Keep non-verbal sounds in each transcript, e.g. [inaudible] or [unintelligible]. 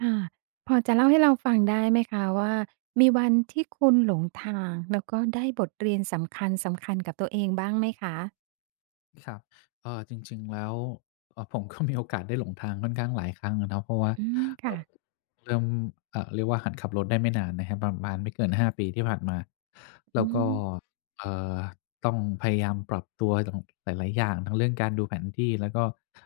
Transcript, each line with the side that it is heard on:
right: อา พอจะเล่าให้เราฟังได้ไหมคะว่า มีวันที่คุณหลงทาง แล้วก็ได้บทเรียนสำคัญ ๆ กับตัวเองบ้างไหมคะ?
left: ครับ เอ่อ จริง ๆ แล้ว เอ่อ ผม ก็มี โอกาสได้หลงทางค่อนข้างหลายครั้งอะนะ เพราะว่า
right: อืม
left: เ
right: ค
left: อ
right: ่
left: ่อ
right: ะ
left: เริ่ม เอ่อ เรียกว่าหัดขับรถได้ไม่นานนะครับ ประมาณไม่เกิน 5 ปีที่ผ่านมา แล
right: อืม
left: ้วก็ เอ่อ ต้องพยายามปรับตัวอย่าง หลาย ๆ อย่าง ทั้งเรื่องการดูแผนที่แล้วก็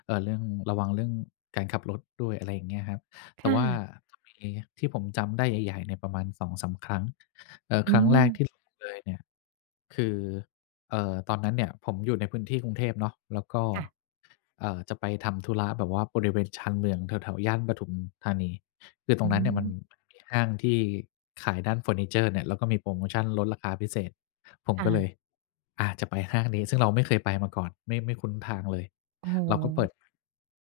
left: เอ่อ เรื่องระวัง เรื่องการขับรถด้วย อะไรอย่างเงี้ยครับ แ
right: ค
left: ต่
right: ่
left: ว่า
right: ะ
left: จะมีที่ผมจำได้ใหญ่ ๆ เนี่ยประมาณ 2-3 ครั้ง เอ่อ ครั้งแ
right: อืม
left: รกที่หลงเลยเนี่ย คือ เอ่อ ตอนนั้นเนี่ยผมอยู่ในพื้นที่กรุงเทพเนาะ แล้วก็
right: ค่ะ
left: เอ่อ จะไปทำธุระแบบว่า บริเวณชานเมืองแถว ๆ ย่านปทุมธานี คือต
right: อ
left: ร
right: ื
left: งนั้นเนี่ยมัน
right: ม
left: มีห้างที่ขายด้านเฟอร์นิเจอร์เนี่ย แล้วก็มีโพรโมชันลดราคาพิเศษ ผม
right: ค่
left: ก็เลย
right: ะ
left: อา จะไปห้างนี้ ซึ่งเราไม่เคยไปมาก่อน ไม่ ไม่คุ้นทางเลย
right: โอ้โ
left: เราก็เปิ
right: ฮ
left: ด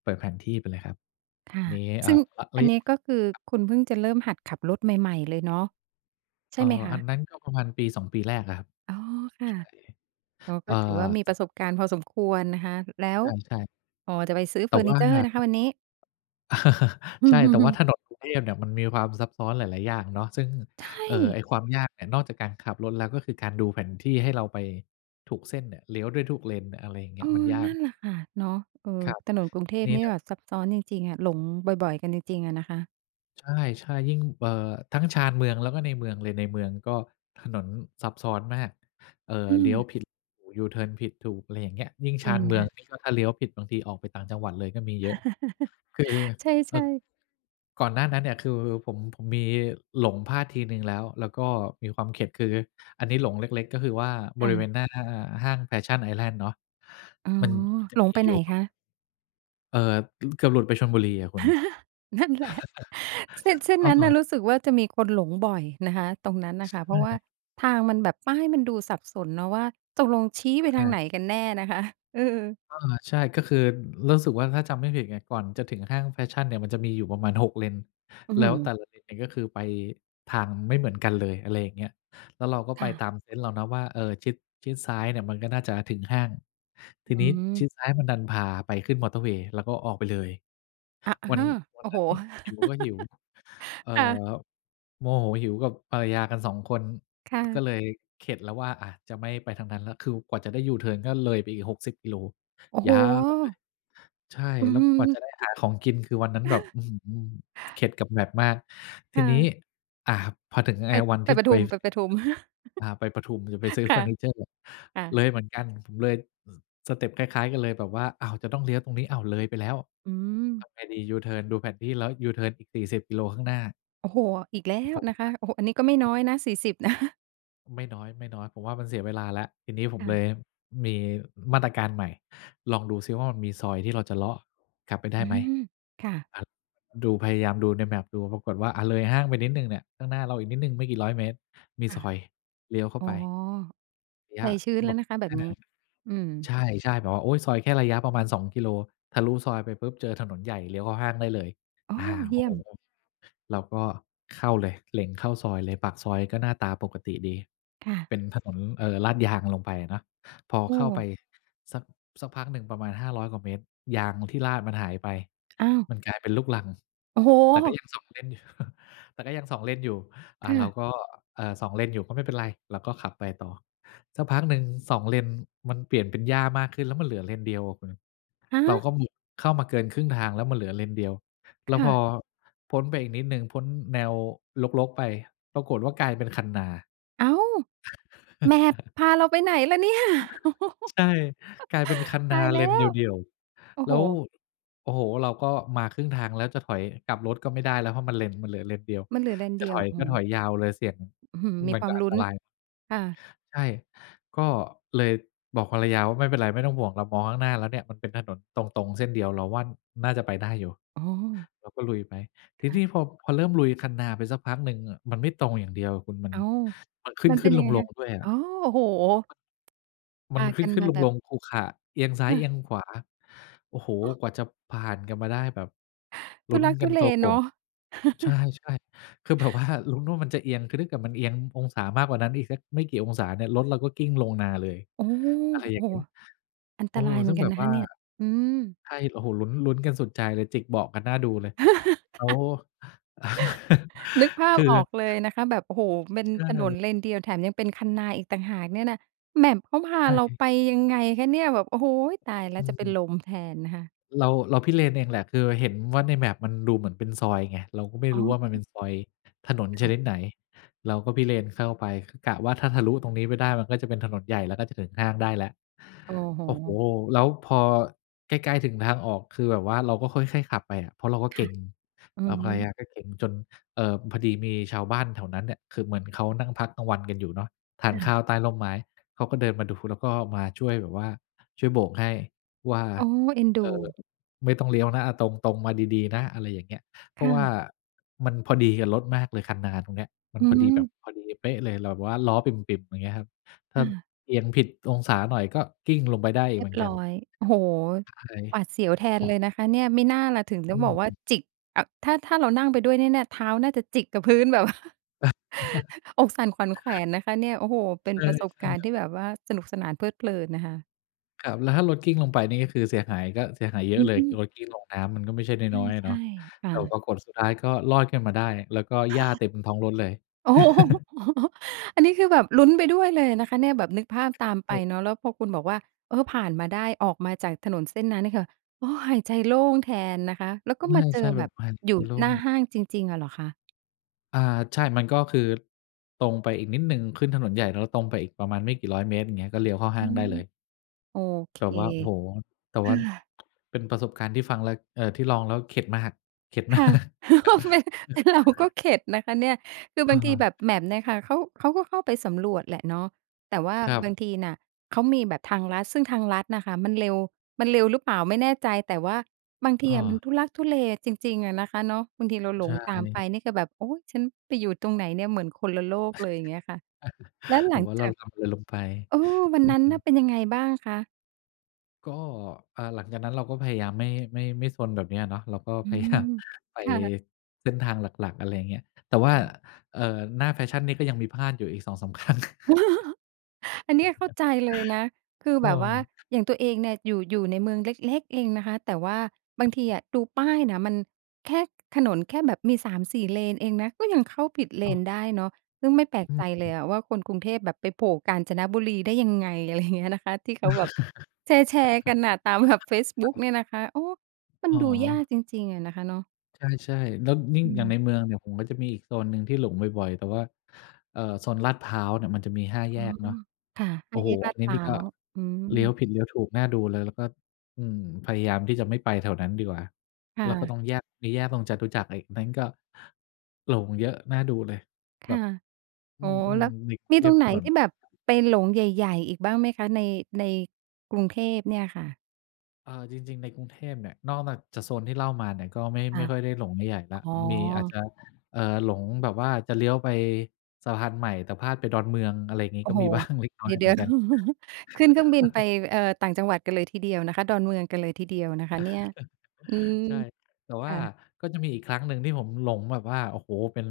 left: เปิดแผนที่ไปเลยครับ นี้ เ
right: ค่ะ ซึ่งอันนี้ก็คือ
left: อ่อ ระยะ ครับ
right: คุณเพิ่งจะเริ่มหัดขับรถใหม่ ๆ เลยเนาะ ใช
left: เอ
right: ่
left: ่อ
right: ไหมค
left: อ
right: ะ?
left: ันนั้นก็ประมาณ 1-2 ปี แรกอะครับ
right: อ๋อ ค่ะ
left: ใช่
right: อ๋อ ก
left: เอ่
right: ็
left: อ
right: ถือว่ามีประสบการณ์พอสมควรนะคะ แล้
left: ใ
right: ว
left: ช่ ๆ
right: อ๋อ จะไปซื้อ
left: แต
right: เฟ
left: ่
right: อร์
left: ว
right: นิ
left: ่า
right: เจอร์นะคะวันนี้
left: [chuckles] ใช่ แต่ว่า
right: [chuckles]
left: ถนนกรุงเทพเนี่ยมันมีความซับซ้อนหลาย ๆ อย่างเนาะ ซึ่ง
right: ใช
left: เอ่อ ไ
right: ่
left: อ้ความยากเนี่ย นอกจากการขับรถแล้ว ก็คือการดูแผนที่ให้เราไปถูกเส้นเนี่ย เลี้ยวด้วยทุกเลนน่ะ อะไรอย่างเง
right: เ
left: ี้
right: อ
left: ย
right: อ
left: มันยา
right: น
left: ก
right: ั่นแหละคะ เนาะ เออ
left: ครับ
right: ถนนกรุงเท
left: ที
right: พ
left: นี้
right: นี
left: เ
right: ่
left: นี่ย
right: แบบซับซ้อนจริง ๆ อะ หลงบ่อย ๆ กันจริง ๆ อะนะคะ
left: ใช่ ๆ ยิ่ง เอ่อ ทั้งชานเมือง แล้วก็ในเมืองเลย ในเมืองก็ถนนซับซ้อนมาก เอ่อ
right: อื
left: เลี้ยว
right: ม
left: ผิด โอ้โฮ ยูเทิร์นผิดถูก อะไรอย่างเงี้ย ยิ่ง
right: จ
left: ช
right: ริ
left: าน
right: ง
left: เมื
right: ค
left: อ
right: ่
left: ง
right: ะ
left: นี่ ก็ถ้าเลี้ยวผิดบางทีออกไปต่างจังหวัดเลยก็มีเยอะ คือ
right: [chuckles] ใช
left: เออ
right: ่ ๆ
left: ก่อนหน้านั้นเนี่ย คือผม ผมมีหลงพลาดทีหนึ่งแล้ว แล้วก็มีความเข็ด คืออันนี้หลงเล็ก ๆ ก็คือว่า
right: ค
left: บ
right: ่
left: ริเว
right: ะ
left: ณหน้าห้างแฟชั่นไอส์แลนด์เนาะ
right: อ๋อ
left: มัน มันจะ
right: หลง
left: อย
right: ไปไหน
left: ู่
right: คะ?
left: เอ่อ ถึงเกือบหลุดไปชลบุรีอะคุณ
right: [chuckles] นั่นแหละ เส้น เส
left: [chuckles]
right: ้น
left: เอ
right: นั้นน่ะ
left: อ
right: รู้สึกว่า จะมีคนหลงบ่อยนะคะ ตรงนั้นน่ะ
left: ช
right: ค่ะ เพราะว
left: ใ
right: ่า
left: ช่
right: ทางมันแบบ ป้ายมันดูสับสนเนาะว่า ตกลงชี้ไป
left: ใช
right: ทางไ
left: ่
right: หนกันแน่นะคะ? เออ
left: อ อ่า ใช่ ก็คือรู้สึกว่าถ้าจำไม่ผิดเนี่ย ก่อนจะถึงห้างแฟชั่นเนี่ย มันจะมีอยู่ประมาณ 6 เลน
right: อื้อ
left: แล้
right: ฮื
left: วแต่
right: อ
left: ละเลนเนี่ย ก็คือไปทางไม่เหมือนกันเลย อะไรอย่างเงี้ย แล้วเราก็ไ
right: ค
left: ป
right: ่ะ
left: ตามเซนส์เราเนาะว่า เออ ชิด ชิดซ้ายเนี่ย มันก็น่าจะถึงห้าง ที
right: อ
left: นี้
right: ื
left: ชิ
right: ม
left: ดซ้ายมันดันพาไปขึ้นมอเตอร์เวย์ แล้วก็ออกไปเลย
right: อะ อะ
left: วั
right: ฮ
left: น
right: ะ
left: ว
right: โ
left: ั
right: อ
left: น
right: ้
left: นั
right: โฮ
left: ้นหิวก็หิว เ
right: [chuckles]
left: อ่อ
right: ค่ะ
left: โมโหหิวกับภรรยากัน 2 คน
right: ค่
left: ก็
right: ะ
left: เลยเข็ดแล้วว่า อะ จะไม่ไปทางนั้นแล้ว คือกว่าจะได้ยูเทิร์นก็เลยไปอีก 60 กิโล
right: โอ้โ
left: ย
right: ฮ
left: าวเลย ใช่
right: อื้อ
left: แล้
right: ฮ
left: ว
right: ื
left: กว่า
right: อ
left: จะได้หาของกิน คือวันนั้นแบบ
right: [chuckles]
left: อื้อฮือ เข็ดกับ map มาก ท
right: ค
left: ี
right: ่
left: นี้
right: ะ
left: อะ พอถึงไ
right: ไ
left: อ ไอ
right: ป
left: วัน
right: ไป
left: ที่
right: ปท
left: ไ
right: ุ
left: ป
right: ม ไปปทุม
left: อ
right: [chuckles]
left: ่า ไปปทุม คือไปซื้อ
right: ค
left: เ
right: ่
left: ฟ
right: ะ
left: อร์นิเจอร์
right: ค่
left: เ
right: ะ
left: ลยเหมือนกัน เลย สเต็ปคล้าย ๆ กันเลย แบบว่า อ้าว จะต้องเลี้ยวตรงนี้ อ้าว เลยไปแล้ว
right: อื
left: ท
right: ม
left: ำไงดี? ยูเทิร์น ดูแผนที่แล้วยูเทิร์นอีก 40 กิโลข้างหน้า
right: โอ้โฮ อีกแล
left: อ
right: ้
left: ือ
right: ว
left: ผม
right: นะค
left: อ
right: ะ
left: ะ
right: โอ้โฮ อันนี้ก็ไม่
left: ก
right: น
left: ็
right: ้อยนะ 40 นะคะ
left: ไม่น้อย ๆ ผมว่ามันเสียเวลาแล้ว ทีนี้ผม
right: ค่
left: เ
right: ะ
left: ลยมีมาตรการใหม่ ลองดูซิว่า มันมีซอยที่เราจะเลาะกลับไป ได
right: อ
left: ้
right: ื
left: ไหม
right: ม ค่ะ
left: ครับ ดูพยายามดูใน Map ดูปรากฏว่า อะ เลยห้างไปนิดหนึ่งเนี่ย ข้างหน้าเราอีกนิดหนึ่งไม่กี่ 100 เมตร มี
right: อะ
left: ซอยเลี้ยวเข้
right: อ
left: า
right: ๋อ
left: ไป เง
right: ใ
left: ี
right: จ
left: ้ย
right: ชื้นแ
left: แ
right: ล
left: บ
right: ้ว
left: บ
right: นะคะแบบนี้
left: [unintelligible]
right: อื
left: ใช
right: ม
left: ่ ๆ แบบว่า โอ๊ย ซอยแค่ระยะประมาณ 2 กิโล ทะลุซอยไป ปุ๊บ! เจอถนนใหญ่ เลี้ยวเข้าห้างได้เลย
right: โอ้!
left: อา
right: เ
left: โ
right: ย
left: อ
right: ี
left: ้
right: ่ย
left: โฮ
right: ม
left: เราก็เข้าเลย เล็งเข้าซอยเลย ปากซอยก็หน้าตาปกติดี
right: ค่ะ
left: เป็นถนน เออ ลาดยางลงไปอะเนาะ พอ
right: อื
left: เข้าไป
right: ม
left: สัก สักพักหนึ่งประมาณ 500 กว่าเมตร ยางที่ลาดมันหายไป
right: อ้าว
left: มันกลายเป็นลูกรัง
right: โอ้โ
left: แต่ก็
right: ฮ!
left: ยัง 2 เลนอยู่ [chuckles] แต่ก็ยัง 2 เลนอยู่ อ่
right: ค
left: า
right: ่
left: เรา
right: ะ
left: ก็ เอ่อ 2 เลนอยู่ก็ไม่เป็นไร เราก็ขับไปต่อ สักพักหนึ่ง 2 เลนมันเปลี่ยนเป็นหญ้ามากขึ้น แล้วมันเหลือเลนเดียวอะคุณ
right: ฮ
left: เรา
right: ะ
left: ก็บุกเข้ามาเกินครึ่งทางแล้ว มันเหลือเลนเดียว แ
right: ค
left: ล้ว
right: ่
left: พ
right: ะ
left: อพ้นไปอีกนิดหนึ่ง พ้นแนวรก ๆ ไป ปรากฏว่ากลายเป็นคันนา
right: อ้าว! Map
left: [chuckles]
right: พาเราไปไหนล่ะ เนี่ย? [chuckles]
left: ใช่ กลายเป็นคัน
right: ต
left: นา
right: ายแ
left: เ
right: ล
left: ล
right: ้
left: นเด
right: ว
left: ี่ยว
right: โอ้
left: ๆ แล้
right: โฮ
left: ว โอ้โฮ! เราก็มาครึ่งทางแล้ว จะถอยกลับรถก็ไม่ได้แล้ว เพราะมันเลน มันเหลือเลนเดียว
right: มันเหลือเลน
left: จะ
right: เดี
left: ถ
right: ย
left: อ
right: ว
left: ย
right: อื
left: ก็ถ
right: อ
left: อยยาวเลย เสี่ยง
right: อื้อฮือ มี
left: มัน
right: คว
left: ก
right: า
left: ็
right: ม
left: อั
right: ล
left: น
right: ุ
left: ต
right: ้น
left: ราย
right: ค่ะ
left: ใช่ ก็เลยบอกภรรยาว่า ไม่เป็นไร ไม่ต้องห่วง เรามองข้างหน้าแล้วเนี่ย มันเป็นถนนตรง ๆ เส้นเดียว เราว่าน่าจะไปได้อยู่
right: อ๋อ
left: เราก็ลุยไป ที
right: ค่
left: น
right: ะ
left: ี้พอ พอเริ่มลุยคันนาไปสักพักหนึ่ง มันไม่ตรงอย่างเดียวอะคุณ มั
right: อ
left: น
right: ้าว
left: มันข
right: มันเป็
left: ึ
right: น
left: ้น
right: ยั
left: ๆ
right: งไง
left: ล
right: คะ?
left: ง ๆ ด้วยอ
right: อ๋
left: ะ
right: อ โอ้โฮ!
left: ม
right: พ
left: ัน
right: า
left: ข
right: กัน
left: ึ้
right: ม
left: น
right: าแบ
left: ๆ ล
right: บ
left: ง ๆ ขรุขระ เอียงซ้า
right: ค
left: ย
right: ่
left: เอี
right: ะ
left: ยงขวา โอ้โฮ!
right: โอ้!
left: กว่าจะผ่านกันมาได้แบบ
right: ท
left: ลุ
right: ุ
left: ้น
right: ลัก
left: ก
right: ท
left: ั
right: ุ
left: น
right: เ
left: ต
right: ล
left: ัวโก
right: เ
left: ่
right: น
left: ง
right: าะ
left: ใช
right: [chuckles]
left: ่ ๆ คือ แบบว่า ลุ้นว่ามันจะเอียง คือถ้าเกิดมันเอียงองศามากกว่านั้นอีกสักไม่กี่องศาเนี่ย รถเราก็กลิ้งลงนาเลย
right: โอ้!
left: อะไรอ
right: โ
left: ย
right: อ
left: ่
right: ้
left: างเงี
right: โฮ
left: ้ย
right: อัน
left: โอ
right: ต
left: ้โ
right: ร
left: ฮ
right: ายเหม
left: ซึ
right: ื
left: ่
right: อน
left: ง
right: ก
left: แ
right: ั
left: บ
right: น
left: บ
right: นะค
left: ว่
right: ะ
left: า
right: เนี่ย อืม
left: ใช่ โอ้โฮ ลุ้น ลุ้นกันสุดใจเลย จิกเบาะกันน่าดูเลย แล้ว
right: [laughs]
left: [chuckles]
right: นึกภา
left: ค
right: พ
left: ื
right: ออ
left: อ
right: กเลยนะคะ แบบ โอ้โฮ! เป็น
left: ใช
right: ถนน
left: ่
right: เลนเดียว แถมยังเป็นคันนาอีกต่างหากเนี่ยนะ Map เขาพ
left: ใ
right: า
left: ช
right: เรา
left: ่
right: ไปยังไงคะเนี่ย? แบบ โอ้โฮ! ตายแล
left: อ
right: ้วจะเป็น
left: ืม
right: ลมแทนนะคะ
left: เรา เราพิเรนทร์เองแหละ คือเห็นว่าใน Map มันดูเหมือนเป็นซอยไง เราก็ไม่
right: อ๋
left: รู้ว่ามันเป็
right: อ
left: นซอยถนนช
right: ค่ะ
left: นิดไหน เราก็พิเรนทร์เข้าไป คือกะว่า ถ้าทะลุตรงนี้ไปได้ มันก็จะเป็นถนนใหญ่ แล้วก็จะถึงห้างได้แล้ว
right: โอ้โ
left: โอ้โฮ!
right: ฮ
left: แล้วพอใกล้ ๆ ถึงทางออก คือแบบว่าเราก็ค่อย ๆ ขับไปอะ เพราะเราก็
right: ค
left: เก
right: ่
left: ร
right: ะ
left: ็ง
right: อื
left: อ่
right: อ
left: า ภ
right: ฮ
left: รรย
right: ึ
left: าก็เกร็งจน เอ่อ พอดีมีชาวบ้านแถวนั้นเนี่ย คือเหมือนเขานั่งพักกลางวันกันอยู่เนาะ ทา
right: ค
left: น
right: ่
left: ข้
right: ะ
left: าวใต้ร่มไม้ เขาก็เดินมาดู แล้วก็มาช่วยแบบว่า ช่วยโบกให้ว่า
right: อ๋อ เอ็นด
left: เอ
right: ู
left: อ ไม่ต้องเลี้ยวนะ อะ ตรง ตรงมาดี ๆ นะ อะไรอย่างเงี้ย เพ
right: ค
left: ราะ
right: ่
left: ว่า
right: ะ
left: มันพอดีกับรถมากเลยคันนานตรงเนี้ย มัน
right: อื
left: พอดีแบ
right: ม
left: บพอดี เป๊ะ! เลย เราแบบว่าล้อปริ่ม ๆ อย่างเงี้ยครับ ถ้
right: ค
left: า
right: ่ะ
left: เอียงผิดองศาหน่อย ก็กลิ้งลงไปได้อี
right: เร
left: กเ
right: ี
left: ห
right: ย
left: มื
right: บ
left: อนก
right: ร
left: ัน
right: ้อย โอ้โฮ! หว
left: [unintelligible]
right: าดเสียวแทน
left: โอ้
right: เ
left: โ
right: ล
left: ฮ
right: ยนะคะเนี่ย ไม่น่าล่ะ ถึงได้
left: อื
right: บอกว่า
left: ม
right: จิก แบบ ถ้า ถ้าเรานั่งไปด้วย แน่ ๆ เท้าน่าจะจิกกับพื้น แบบว่า
left: [chuckles]
right: [chuckles] อกสั่นขวัญแขวนนะคะเนี่ย โอ้โฮ! เป็
left: ใ
right: น
left: ช่
right: ประสบ
left: ใช่
right: การณ์ที่แบบว่า สนุกสนาน เพลิดเพลินนะคะ
left: ครับ แล้วถ้ารถกลิ้งลงไปนี่ คือเสียหาย ก็เสียหายเยอ
right: อ
left: ะเลย
right: ือ
left: รถกลิ้งลงน้ำ มันก็ไม่ใช่น้อย
right: ใ
left: ๆ
right: ช
left: เนา
right: ่
left: ะ
right: ๆ ค่
left: แต่
right: ะ
left: ปรากฏสุดท้ายก็รอดขึ้นมาได้ แล้วก็
right: ค
left: หญ
right: ่
left: ้า
right: ะ
left: เต็มท้องรถเลย
right: โอ้โฮ
left: [chuckles]
right: [chuckles] อันนี้ คือแบบลุ้นไปด้วยเลยนะคะเนี่ย แบบนึกภาพตามไ
left: ค
right: ป
left: รับ
right: เนาะ แล้วพอคุณบอกว่า เออ ผ่านมาได้ ออกมาจากถนนเส้นนั้นนี่ค่ะ โอ้ หายใจโล่งแทนนะคะ แล้วก็
left: น
right: ม
left: ่า
right: า
left: จะ
right: เจ
left: ใช
right: อ
left: ่ แบ
right: แบ
left: บ
right: บ
left: ห
right: อยู
left: อ
right: ่
left: ิ โล่
right: หน้า
left: ง
right: ห้างจริง ๆ อะ เหรอคะ?
left: อา ใช่ มันก็คือ ตรงไปอีกนิดหนึ่ง ขึ้นถนนใหญ่ แล้วตรงไปอีกประมาณไม่กี่ร้อยเมตรอย่างเงี้ย ก็เลี้ยวเข้าห้
right: อื
left: างได
right: ม
left: ้เลย
right: โอเค
left: แต่ว่า โอ้โฮ แต่ว่า
right: [sighs]
left: เป็นประสบการณ์ที่ฟังแล้ว เอ่อ ที่ลองแล้วเข็ดมาก เข็ด
right: ค
left: มา
right: ่ะ
left: ก
right: ไม่ ไอ้เราก็
left: [chuckles]
right: เข็ดนะคะเนี่ย คือ
left: อ
right: บ
left: ะ
right: างท
left: ฮ
right: ี
left: ะ
right: แบบ Map เนี่ยคะ เขา เขาก็เข้าไปสำรวจแหละเนาะ แต่ว่า
left: ครั
right: บา
left: บ
right: งทีน่ะ เขามีแบบทางลัด ซึ่งทางลัดน่ะคะ มันเร็ว มันเร็วหรือเปล่าไม่แน่ใจ แต่ว่าบางที
left: อ
right: อะมัน
left: า
right: ทุลักทุเลจริง ๆ อะนะคะเนาะ บางทีเราหล
left: ใช
right: งตามไป
left: ่
right: นี่คือแบบ โอ้ ฉันไปอยู่ตรงไหนเนี่ย เหมือนคนละโลกเลย อย่างเงี้ยคะ
left: [chuckles]
right: แล้ว
left: แ
right: ห
left: บ
right: ลั
left: บ
right: ง
left: ว่าเ
right: จ
left: ร
right: า
left: า
right: ก
left: ทำอะไรลงไป
right: เออ วัน
left: อื
right: นั้นน่ะ
left: ม
right: เป็นยังไงบ้างคะ?
left: ก็ อ่า หลังจากนั้นเราก็พยายามไม่ ไม่ ไม่ซนแบบเนี้ยเนาะ เราก็
right: อื
left: พยายา
right: ม
left: ม ไป
right: ค่ะ
left: เส้นทางหลัก ๆ อะไรอย่างเงี้ย แต่ว่า
right: อืม
left: เอ่อ หน้าแฟชั่นนี่ ก็ยังมีพลาดอยู่อีก 2-3 ครั้ง
right: อันนี้เข้า
left: [chuckles]
right: ใจเลยนะ คือ
left: ก
right: แบบ
left: ็
right: ว่าอย่างตัวเองเนี่ย อยู่ อยู่ในเมืองเล็ก ๆ เองนะคะ แต่ว่าบางทีอะดูป้ายน่ะมันแค่ ถนนแค่ แบบมี 3-4 เลนเองนะ ก็ยังเข้าผิดเล
left: อ้าว!
right: นได้เนาะ ซึ่งไม่แปลก
left: อื
right: ใจ
left: อ
right: เ
left: ฮ
right: ลย
left: ึ
right: อะว่า คนกรุงเทพไปโผล่กาญจนบุรีได้ยังไง อะไร เงี้ย นะคะ ที่เขาแบบแชร์
left: [chuckles]
right: ๆ กันน่ะ ตามแบบฟซบุ๊กเน
left: [unintelligible]
right: ี่ยนะคะ โอ้ มั
left: อ
right: น
left: ๋
right: ดูยา
left: อ
right: กจริง ๆ อะนะคะเนาะ
left: ใช่ ๆ แล้วยิ่
right: อ
left: ง อย่างใน
right: ืม
left: เมืองเนี่ย ผมก็จะมีอีกโซนหนึ่งที่หลงบ่อย ๆ แต่ว่า เอ่อ โซนลาดพร้าวเนี่ย มันจะมี 5 แย
right: อ๋อ
left: กเนาะ
right: ค่ะ
left: โอ
right: ห้
left: ้
right: า
left: โฮ!
right: แยกล
left: อ
right: า
left: ัน
right: ด
left: นี้
right: พร้
left: นี
right: า
left: ่ก็
right: ว อื
left: เลี้ยว
right: ม
left: ผิดเลี้ยวถูกน่าดูเลย แล้วก็ อืม พยายามที่จะไม่ไปแถวนั้นดีกว่า
right: ค่
left: แล้วก็
right: ะ
left: ตรงแยก ไอ้แยกตรงจตุจักรอีกนั้นก็หลงเยอะน่าดูเลยแ
right: ค
left: บ
right: ่
left: บ
right: ะ
left: อื
right: อ๋อ
left: ม
right: แล้ว
left: ๆ
right: มี
left: [unintelligible] เรี
right: ต
left: ย
right: ร
left: บ
right: งไ
left: ถ
right: หน
left: น
right: ที
left: น
right: ่แบบเป็นหลงใหญ่ ๆ อีกบ้างไหมคะ ใน ในกรุงเทพเนี่ยค่ะ?
left: เออ จริง ๆ ในกรุงเทพเนี่ย นอกจาก จากโซนที่เล่ามาเนี่ย ก็ไม่
right: ค
left: ไม
right: ่ะ
left: ่ค่อยได้หลงใหญ่ ๆ แล้
right: อ
left: ว
right: ๋อ
left: มีอาจจะ เอ่อ หลงแบบว่าจะเลี้ยวไปสะพานใหม่ แต่พลาดไปดอนเมือง อะไรอย่างงี้
right: โอ
left: ก
right: ้
left: ็
right: โฮ!
left: มี บ้าง เล็กน้อ
right: เด
left: ยเห
right: ี
left: ม
right: ๋
left: ือ
right: ยว
left: น
right: ๆ
left: กัน
right: [chuckles] ขึ้นเครื่องบินไป
left: [chuckles]
right: เอ่อ ต่างจังหวัดกันเลยทีเดียวนะคะ ดอนเมืองกันเลยทีเดียวนะคะเนี่ย อืม
left: [chuckles] ใช่ แต่ว
right: ค
left: ่า
right: ะ
left: ก็จะมีอีกครั้งหนึ่งที่ ผมหลงแบบว่า โอ้โฮ! เป็น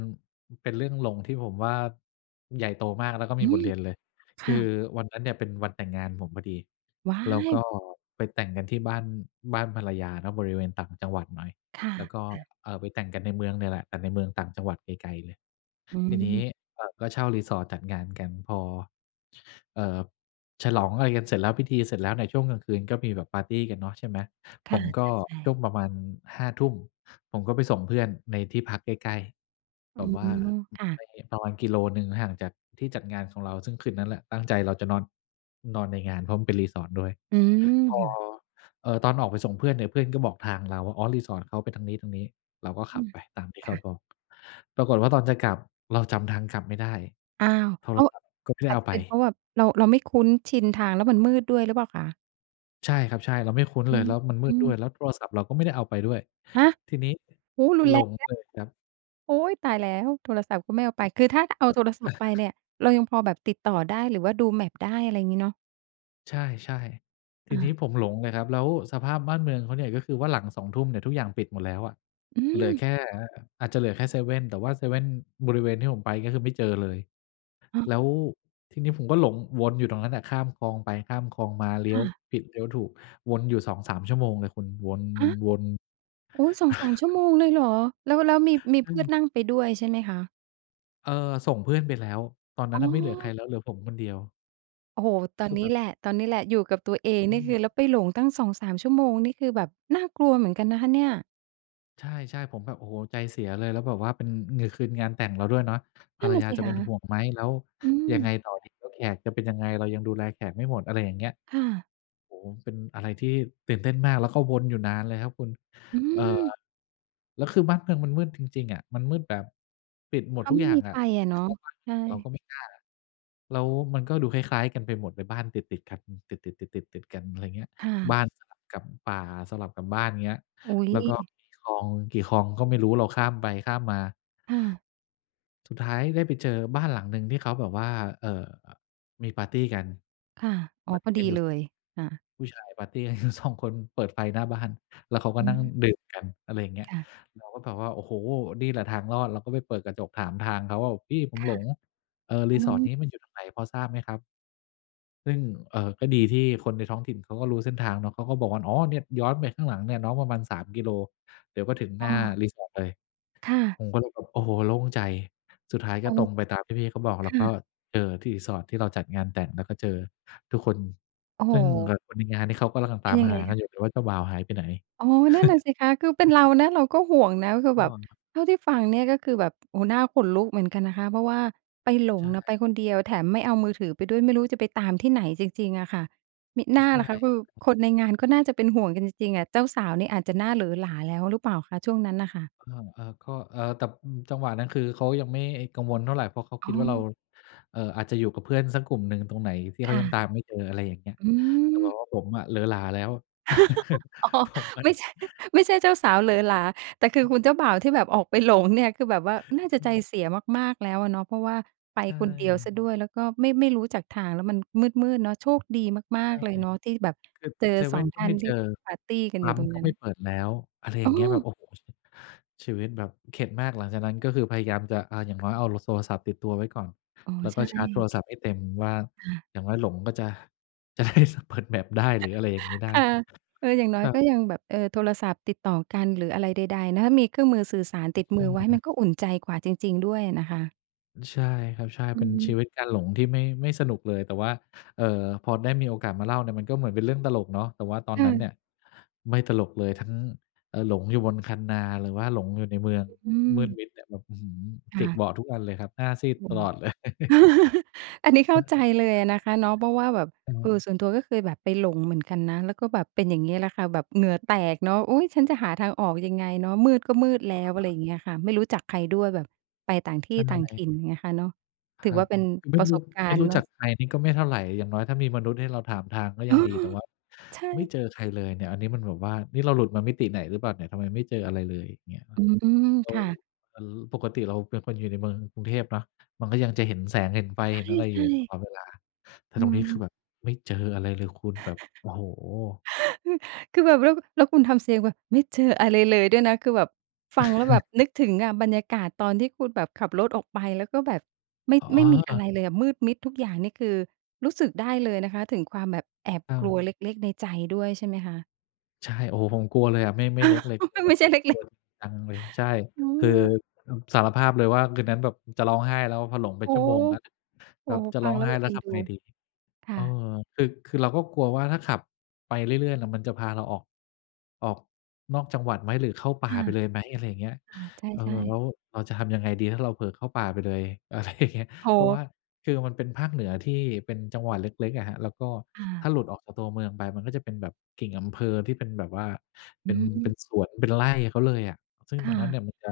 left: เป็นเรื่องหลงที่ผมว่าใหญ่โตมาก แล้วก็
right: อ
left: ม
right: ื
left: ีบ
right: ม
left: ทเรียนเลย
right: ค
left: ค
right: ่
left: ือ
right: ะ
left: วันนั้นเนี่ยเป็นวันแต่งงานผมพอดี
right: ว้า
left: แล้วก็
right: ย!
left: ไปแต่งกันที่บ้าน บ้านภรรยาเนาะ บริเวณต่างจังหวัดหน่อย
right: ค่ะ
left: แล้วก็
right: ๆ
left: เอ่อ ไปแต่งกันในเมืองเนี่ยแหละ แต่ในเมืองต่างจังหวัดไกล ๆ เลย
right: อื
left: ทีนี้
right: ม
left: อ่า ก็เช่า resort จัดงานกันพอ เอ่อ ฉลองอะไรกันเสร็จแล้ว พิธีเสร็จแล้ว ในช่วงกลางคืนก็มีแบบปาร์ตีกันเนาะ ใช่ไหม
right: ค
left: ผ
right: ่ะ
left: มก
right: ใ
left: ็
right: ช่
left: ช
right: ๆ
left: ่วงประมาณ 5 ทุ่ม ผมก็ไปส่งเพื่อนในที่พักใกล้ ๆ
right: อ
left: แ
right: ื
left: บบว่า
right: ม ค่ะ
left: ไปประมาณกิโลหนึ่งห่างจากที่จัดงานของเรา ซึ่งคืนนั้นแหละตั้งใจเราจะนอน นอนในงาน เพราะมันเป็น resort ด้วย
right: อืม
left: พอ
right: ค่ะ
left: เอ่อ ตอนออกไปส่งเพื่อนเนี่ย เพื่อนก็บอกทางเราว่า อ๋อ resort เขาไปทางนี้ ๆ เราก็ข
right: อ
left: ั
right: ื
left: บ
right: ม
left: ไปตามที่เ
right: ค
left: ขา
right: ่ะ
left: บอก ปรากฏว่าตอนจะกลับ เราจำทางกลับไม่ได้
right: อ้าว!
left: โท
right: อ
left: ร
right: ้าว
left: ศัพท์ก็ไม่ได
right: อ
left: ้
right: า
left: เ
right: จ
left: อา
right: จะ
left: ไ
right: เ
left: ป
right: ป็นเพราะว่าเรา เราไม่คุ้นชินทาง แล้วมันมืดด้วยหรือเปล่าคะ?
left: ใช่ครับ ใช่ เราไม่คุ้น
right: อ
left: เล
right: ื
left: ย
right: ม
left: แล้วมันมื
right: อื
left: ดด้วย
right: ม
left: แล้วโทรศัพท์เราก็ไม่ได้เอาไปด้วย
right: ฮะ!
left: ทีนี้
right: โอ้โฮ! รุน
left: หล
right: แรง
left: ง
right: น
left: เ
right: ะ
left: ลยครับ
right: โอ๊ย! ตายแล้ว โทรศัพท์ก็ไม่เอาไป คือถ้าเอาโทรศัพท์ไปเ
left: [chuckles]
right: นี่ย เรายังพอแบบติดต่อได้ หรือว่าดู map ได้ อะไรอย่างงี้เนาะ
left: ใช่ ๆ ที
right: อ
left: นี้
right: า
left: ผมหลงเลยครับ แล้วสภาพบ้านเมืองเขาเนี่ย ก็คือว่าหลัง 20:00 เนี่ย ทุกอย่างปิดหมดแล้วอะ
right: อื
left: เหลือแ
right: ม
left: ค่ อาจจะเหลือแค่เซเว่น แต่ว่าเซเว่นบริเวณที่ผมไปก็คือไม่เจอเลย
right: ฮะ
left: แล้วทีนี้ผมก็หลงวนอยู่ตรงนั้นแหละ ข้ามคลองไปข้ามคลองมา เล
right: ค
left: ี้ย
right: ่
left: ว
right: ะ
left: ผิดเลี้ยวถูก วนอยู่ 2-3 ชั่วโมงเลยคุณ ว
right: ฮะ!
left: น ๆ
right: อุ๊ย 2-3
left: [chuckles]
right: ชั่วโมงเลยเหรอ แล้ว แล้วมี มี
left: อ
right: เพ
left: ื
right: ื่อ
left: ม
right: นนั่งไปด้วยใช่ไหมคะ?
left: เออ ส่งเพื่อนไปแล้ว ตอนนั
right: อ
left: ้น
right: ๋
left: น่ะไม่เหลือใคร
right: อ
left: แล้ว เหลือผมคนเดียว
right: โอ้โฮ! ต
left: ค
right: อ
left: ื
right: น
left: อ
right: น
left: แ
right: ี
left: บ
right: ้
left: บ
right: แหละ ตอนนี้แหละ อยู่กับตัวเอง
left: อ
right: นี่ค
left: ืม
right: ือ แล้วไปหลงตั้ง 2-3 ชั่วโมง นี่คือแบบน่ากลัวเหมือนกันนะคะเนี่ย
left: ใช่ ๆ ผมแบบ โอ้โฮ ใจเสียเลย แล้วแบบว่า เป็น คืนงานแต่งเราด้วยเนาะ ภ
right: น
left: ร
right: ั่
left: ร
right: นน่ะ
left: ยา
right: สิ
left: จะ
right: ค
left: เป็
right: ะ
left: นห่วงไหม? แล้ว
right: อื
left: ยังไ
right: ม
left: งต่อดี? แล้วแขกจะเป็นยังไง? เรายังดูแลแขกไม่หมด อะไรอย่างเงี้ย
right: ค่ะ
left: โอ้โฮ เป็นอะไรที่ตื่นเต้นมาก แล้วก็วนอยู่นานเลยครับคุณ
right: อื
left: เอ่อ
right: ม
left: แล้วคือบ้านเมืองมันมืดจริง ๆ อะ มันมืดแบบปิดหม
right: เ
left: ด
right: ขา
left: ทุก
right: ไม
left: อ
right: ่
left: ย่า
right: ม
left: ง
right: ี
left: อ
right: ไ
left: ะ
right: ฟ
left: จะ
right: อะ
left: ไป
right: เนา
left: เค
right: ะ
left: าะบ้านค
right: ใช
left: นอื่นเรา
right: ่
left: ก็ไม่กล้า แล้วมันก็ดูคล้าย ๆ กันไปหมด เป็นบ้านติด ๆ กัน ติด ๆ ๆ ๆ ๆ กัน อะไรเงี้ย
right: ค่ะ
left: บ้านสลับกับป่า สลับกับบ้านเงี้ย
right: อุ๊
left: แล้วก็
right: ย
left: มีคลองกี่คลองก็ไม่รู้ เราข้ามไปข้ามมา
right: ค่ะ
left: สุดท้ายได้ไปเจอบ้านหลังหนึ่ง ที่เขาแบบว่า เอ่อ มีปาร์ตีกัน
right: ค่ะ อ๋
left: ป
right: อ
left: าร์ต
right: พ
left: ี
right: อด
left: กั
right: ี
left: นอยู
right: เ
left: ่
right: ลย อา
left: ผู้ชายปาร์ตีกัน อยู่ 2 คน เปิดไฟหน้าบ้าน แล้วเขาก็
right: อื
left: นั่ง
right: อ
left: ดื่มกัน อะไรอย่างเงี้ย
right: ค่ะ
left: เราก็แบบว่า โอ้โฮ นี่แหละทางรอด เราก็ไปเปิดกระจกถามทางเขาว่า "พี่ผม
right: ค่
left: หล
right: ะ
left: ง เออ
right: อ๋
left: resort น
right: อ
left: ี้มันอยู่ตรงไหน พอทราบไหมครับ?" ซึ่ง เอ่อ ก็ดีที่คนในท้องถิ่นเขาก็รู้เส้นทางเนาะ เขาก็บอกว่า "อ๋อ เนี่ย ย้อนไปข้างหลังเนี่ย น้องประมาณ 3 กิโล เดี๋ยวก็ถึงห
right: อ
left: น
right: ้
left: ้า
right: อ
left: resort เลย"
right: ค่ะ
left: ผมก็เลยแบบ โอ้โฮ โล่งใจ สุดท้ายก
right: โอ
left: ็
right: ้
left: ตรงไปตามที่พี่เขาบอก แ
right: ค
left: ล้ว
right: ่
left: ก็
right: ะ
left: เจอที่ resort ที่เราจัดงานแต่ง แล้วก็เจอทุกคน
right: โอ้โ
left: ซึ่ง ค
right: ฮ!
left: คนในงานนี่ เขาก็กำลัง
right: เ
left: ต
right: ป็
left: า
right: น
left: ม
right: ยัง
left: ห
right: ไง
left: ากั
right: ค
left: น
right: ะ?
left: อยู่เลยว่า เจ้าบ่าวหายไปไหน
right: อ๋อ นั่นน่ะสิคะ คือเป็น
left: [chuckles]
right: เรานะ เราก็ห่วงนะ คือ
left: อ
right: แ
left: ๋
right: บบ
left: อ
right: เท่าที่ฟังเนี่ย ก็คือแบบ โอ้โฮ น่าขนลุกเหมือนกันนะคะ เพราะว่าไปหล
left: ใ
right: ง
left: ช
right: น่ะ
left: ่
right: ไปคนเดียวแถมไม่เอามือถือไปด้วย ไม่รู้จะไปตามที่ไหนจริง ๆ อะค่ะ มิน่
left: ใ
right: า
left: ช่
right: ล่ะคะ คือ
left: [unintelligible]
right: คนในงานก็น่าจะเป็นห่วงกันจริง ๆ อะ เจ้าสาวเนี่ยอาจจะหน้าเหลอหลาแล้วหรือเปล่าคะ ช่วงนั้นน่ะค่ะ?
left: เออ ๆ ก็ เออ แต่ อืม จังหวะนั้น คือเขายังไม่กังวลเท่าไร เพราะเขา
right: อ
left: ค
right: ๋
left: ิดว่าเรา
right: อ
left: เอ่อ อาจจะอยู่กับเพื่อนสักกลุ่มหนึ่งตรงไหนที่เข
right: ค
left: า
right: ่
left: ยัง
right: ะ
left: ตามไม่เจอ อะไรอย่างเงี้ย
right: อื
left: แต่ว่า
right: ม
left: ผมอะ เหลอหลาแล้ว
right: [laughs]
left: [chuckles]
right: อ๋อ
left: ผมอะ
right: ไม่ใช่ ไม่ใช่เจ้าสาวเหลอหลา แต่คือคุณเจ้าบ่าวที่แบบออกไปหลงเนี่ย คือแบบว่าน่าจ
left: ใ
right: ะใจ
left: ช่
right: เสียมาก ๆ แล้วอะเนาะ เพราะว่าไป
left: ใช
right: คนเดียวเ
left: ่
right: สียด้วย แล้วก็ไม่ ไม่รู้จักทาง แล้วมันมืด ๆ เนาะ โชคดีมา
left: ใช
right: ก
left: ่
right: ๆ เลยเนาะ ที่แบบ
left: คือ
right: เจอ
left: เซเ
right: ส
left: ว
right: อ
left: ่
right: ง
left: นก
right: ท
left: ็
right: ่า
left: ไม
right: น
left: ่
right: ท
left: เ
right: ี
left: จ
right: ่
left: อ
right: ปาร์ตีกัน
left: ป
right: อยู
left: ั
right: ่
left: ๊ม
right: ตรง
left: ก็
right: นั้
left: ไม่
right: น
left: เปิดแล้ว อะไรอย
right: อ
left: ่
right: ้
left: างเงี้ย แบบ
right: อ
left: โอ้โฮ ชี ชีวิตแบบเข็ดมาก หลังจากนั้นก็คือพยายามจะ อะ อย่างน้อยเอาโล โทรศัพท์ ติดตัวไว้ก่อน
right: อ๋อ
left: แล้ว
right: ใช
left: ก็ชาร์จโท
right: ่
left: รศัพท์ให้เต็ม ว่า
right: ค่ะ
left: อย่างน้อยหลงก็จะ จะได้ ส เปิด map ได้ หรืออะไรอย่างนี้
right: [chuckles]
left: ได้
right: ค่ะ เออ อย่างน้
left: ค
right: อย
left: รั
right: ก็
left: บ
right: ยังแบบ เออ โทรศัพท์ติดต่อกัน หรืออะไรใด ๆ นะ มีเครื่องมือสื่อสาร
left: อ
right: ต
left: ื
right: ิ
left: อ
right: ด
left: ใ
right: ม
left: ช
right: ือไว้มั
left: ่
right: นก็อุ่นใจกว่าจริง ๆ ด้วยอะนะคะ
left: ใช่ครับ ใช่
right: อ
left: เ
right: ื
left: ป็
right: อ
left: น
right: ฮ
left: ชี
right: ึ
left: วิตการหลงที่ไม่ ไม่สนุกเลย แต่ว่า เอ่อ พอได้มีโอกาสมาเล่าเนี่ย มันก็เหมือนเป็นเรื่องตลกเนาะ แต่ว่าตอน
right: ค่
left: นั้นเน
right: ะ
left: ี่ย ไม่ตลกเลย ทั้ง เออ หลงอยู่บนคันนา หรือว่าหลงอยู่ในเมือง
right: อื
left: มืด
right: ม
left: มิดแบบ อื้อฮือ
right: ค
left: จ
right: ่
left: ิก
right: ะ
left: เบาะทุกอันเลยครับ หน้าซีด
right: อื
left: ต
right: ม
left: ลอด เลย [chuckles]
right: [chuckles] อันนี้เข้
left: ฮ
right: า
left: ะ
right: ใจเลยอะนะคะเนาะ เพราะว่าแบบ
left: อือฮ
right: เ
left: ึ
right: ออ ส่วนตัวก็เคยแบบไปหลงเหมือนกันนะ แล้วก็แบบเป็นอย่างงี้แหละค่ะ แบบเหงื่อแตกเนาะ อุ๊ย ฉันจะหาทางออกยังไงเนาะ มืดก็มืดแล้ว อะไร
left: [unintelligible]
right: เงี้ยค่ะ ไม่รู้จักใครด้วยแบบไปต่างที
left: ช
right: ่
left: ั้น
right: ต่
left: อ
right: า
left: ะ
right: ง
left: ไร?
right: ถิ่น เงี้ยค่ะเนาะ
left: ค
right: ถือ
left: รั
right: ว
left: บ
right: ่าเป็น
left: ไม
right: ป
left: ่
right: ระ
left: ร
right: ส
left: ู้
right: บกา
left: ไม่
right: รณ
left: ร
right: ์
left: ู้
right: เนา
left: จั
right: ะ
left: กใครนี่ก็ไม่เท่าไร อย่างน้อยถ้ามีมนุษย์ให้เราถามทางก็
right: เอ
left: ยั
right: อ
left: งดี แต่ว่า
right: ใช
left: ไม่
right: ่
left: เจอใครเลยเนี่ย อันนี้มันแบบว่า นี่เราหลุดมามิติไหนหรือเปล่าเนี่ย ทำไมไม่เจออะไรเลย เงี้ยคร
right: อ
left: ับ
right: ืม
left: แล้
right: ค
left: ว
right: ่ะ
left: แล้วปกติเราเป็นคนอยู่ในเมืองกรุงเทพเนาะ มันก็ยังจะเห็นแสง เห็นไฟ
right: ใ
left: เห็นอะไร
right: ช
left: อยู
right: ่
left: ่ต
right: ๆ
left: ลอดเวลา แต่
right: อื
left: ตรงนี้ ค
right: ม
left: ือแบบไม่เจออะไรเลยคุณแบบ โอ้โฮ
right: [chuckles] อือ คือแบบแล้ว แล้วคุณทำเสียงแบบไม่เจออะไรเลยด้วยนะ คือแบบฟังแล้วแบ
left: [chuckles]
right: บนึกถึงอะ บรรยากาศตอนที่คุณแบบขับรถออกไป แล้วก็แบบ ไม่
left: อ๋อ
right: ไม
left: เอ
right: ่
left: อ
right: มี
left: เอ
right: อะไร
left: อ
right: เลยอะ มืดมิดทุกอย่างนี่ คือรู้สึกได้เลยนะคะ ถึงความแบบแอบ
left: อ้า
right: กลั
left: ว
right: วเล็ก ๆ ในใจด้วยใช่ไหมคะ?
left: ใช่ โอ้โฮ ผมกลัวเลยอะ ไม่ ไม่เล็กเลย กลัว
right: [laughs]
left: แบ
right: ไม
left: บ
right: ่ใช่เล
left: กลั
right: ็
left: ว
right: ก ๆ
left: จริงจังเลย ใช่
right: อื
left: คือ
right: ม
left: สารภาพเลยว่า คืนนั้นแบบจะร้องไห้แล้ว พอหลงเป็
right: โอ
left: น
right: ้
left: ชั่วโมงแล้วเนี่ย
right: โอ
left: แบ
right: ้
left: บ
right: โฮ
left: จะ
right: ฟ
left: ร
right: ั
left: ้อ
right: ง
left: ง
right: แล้
left: ไ
right: ว
left: ห้
right: แบบ
left: แล้
right: เอ
left: ว
right: ็น
left: ท
right: ดู
left: ำไงดี
right: ค
left: เ
right: ่
left: ออ
right: ะ
left: คือ คือเราก็กลัวว่าถ้าขับไปเรื่อย ๆ เนี่ยมันจะพาเราออก ออกนอกจังหวัดไหม หรือเข้าป่
right: ค
left: า
right: ่ะ
left: ไปเลยไหม อะไรอย่างเงี้ย
right: อา ใ
left: เออ
right: ช่
left: แล้
right: ๆ
left: วเราจะทำยังไงดีถ้าเราเผลอเข้าป่าไปเลย อะไรอย่างเงี้ย
right: โอ้
left: เพรา
right: โ
left: ะว่า
right: ฮ
left: คือมันเป็นภาคเหนือที่เป็นจังหวัดเล็ก ๆ อะครับ แล้วก็
right: อ
left: ถ้
right: า
left: าหลุดออกจากตัวเมืองไปมันก็จะเป็นแบบกิ่งอำเภอที่เป็นแบบว่า เ
right: อ
left: ป
right: ื
left: ็น เป็
right: ม
left: นสวน เป็นไร่เขาเลยอะ ซึ่ง
right: ค
left: ตร
right: ่
left: งนั้นเ
right: ะ
left: นี่ยมันจะ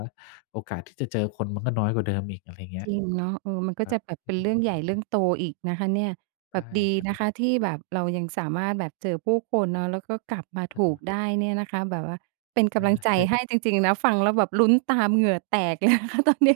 left: โอกาสที่จะเจอคนมันก็น้อยกว่าเดิมอีก อะไรเงี้
right: จ
left: ย
right: ริงเนาะ เออ มันก็
left: ครั
right: จะ
left: บ
right: แบบ
left: อ
right: เ
left: ื
right: ป็นเรื่องใหญ
left: ม
right: ่เรื่องโตอีกนะคะเนี้ย แบบดี
left: ใช
right: นะ
left: ่
right: ค
left: ๆ
right: ะที่แบบเรายังสามารถแบบเจอผู้คนเนาะ แล้วก็กลับมา
left: อ
right: ถ
left: ื
right: ูก
left: ม
right: ได้เนี้ยนะคะ แบบว่าเป็นกำลังใจ
left: ใช่
right: ให้จริง ๆ นะ ฟังแล้วแบบลุ้นตามเหงื่อแตก เลยนะคะตอนนี้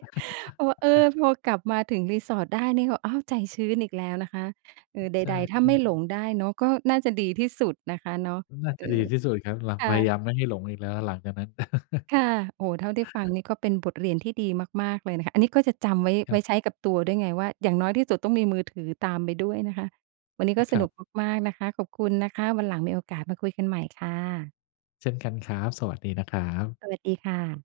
right: เพราะว่า เออ พอกลับมาถึงรีสอร์ทได้นี่ก็ อ้าว ใจชื้นอีกแล้วนะคะ เออ ใ
left: ใช่
right: ด ๆ ถ้าไม่
left: ๆ
right: หลงได้เนาะ ก็น่าจะดีที่สุดนะคะเนาะ
left: น่า
right: เ
left: จ
right: อ
left: ะดี
right: อ
left: ที่สุดครับ หลัง
right: ค
left: พ
right: ่
left: ยาย
right: ะ
left: ามไม่ให้หลงอีกแล้วหลังจากนั้น [chuckles]
right: ค่ะ โอ้โฮ เท่าที่ฟังนี่ก็เป็นบทเรียนที่ดีมาก ๆ เลยนะคะ อันนี้ก็จะจำไว้
left: ค
right: ไว
left: รั
right: ้
left: บ
right: ใช้กับตัวด้วยไงว่า อย่างน้อยที่สุดต้องมีมือถือตามไปด้วยนะคะ วันนี้ก็
left: ค
right: ส
left: ร
right: น
left: ั
right: ุ
left: บ
right: กมาก ๆ นะคะ ขอบคุณนะคะ วันหลังมีโอกาสมาคุยกันใหม่ค่ะ
left: เช่นกันครับ สวัสดีนะครับ
right: สวัสดีค่ะ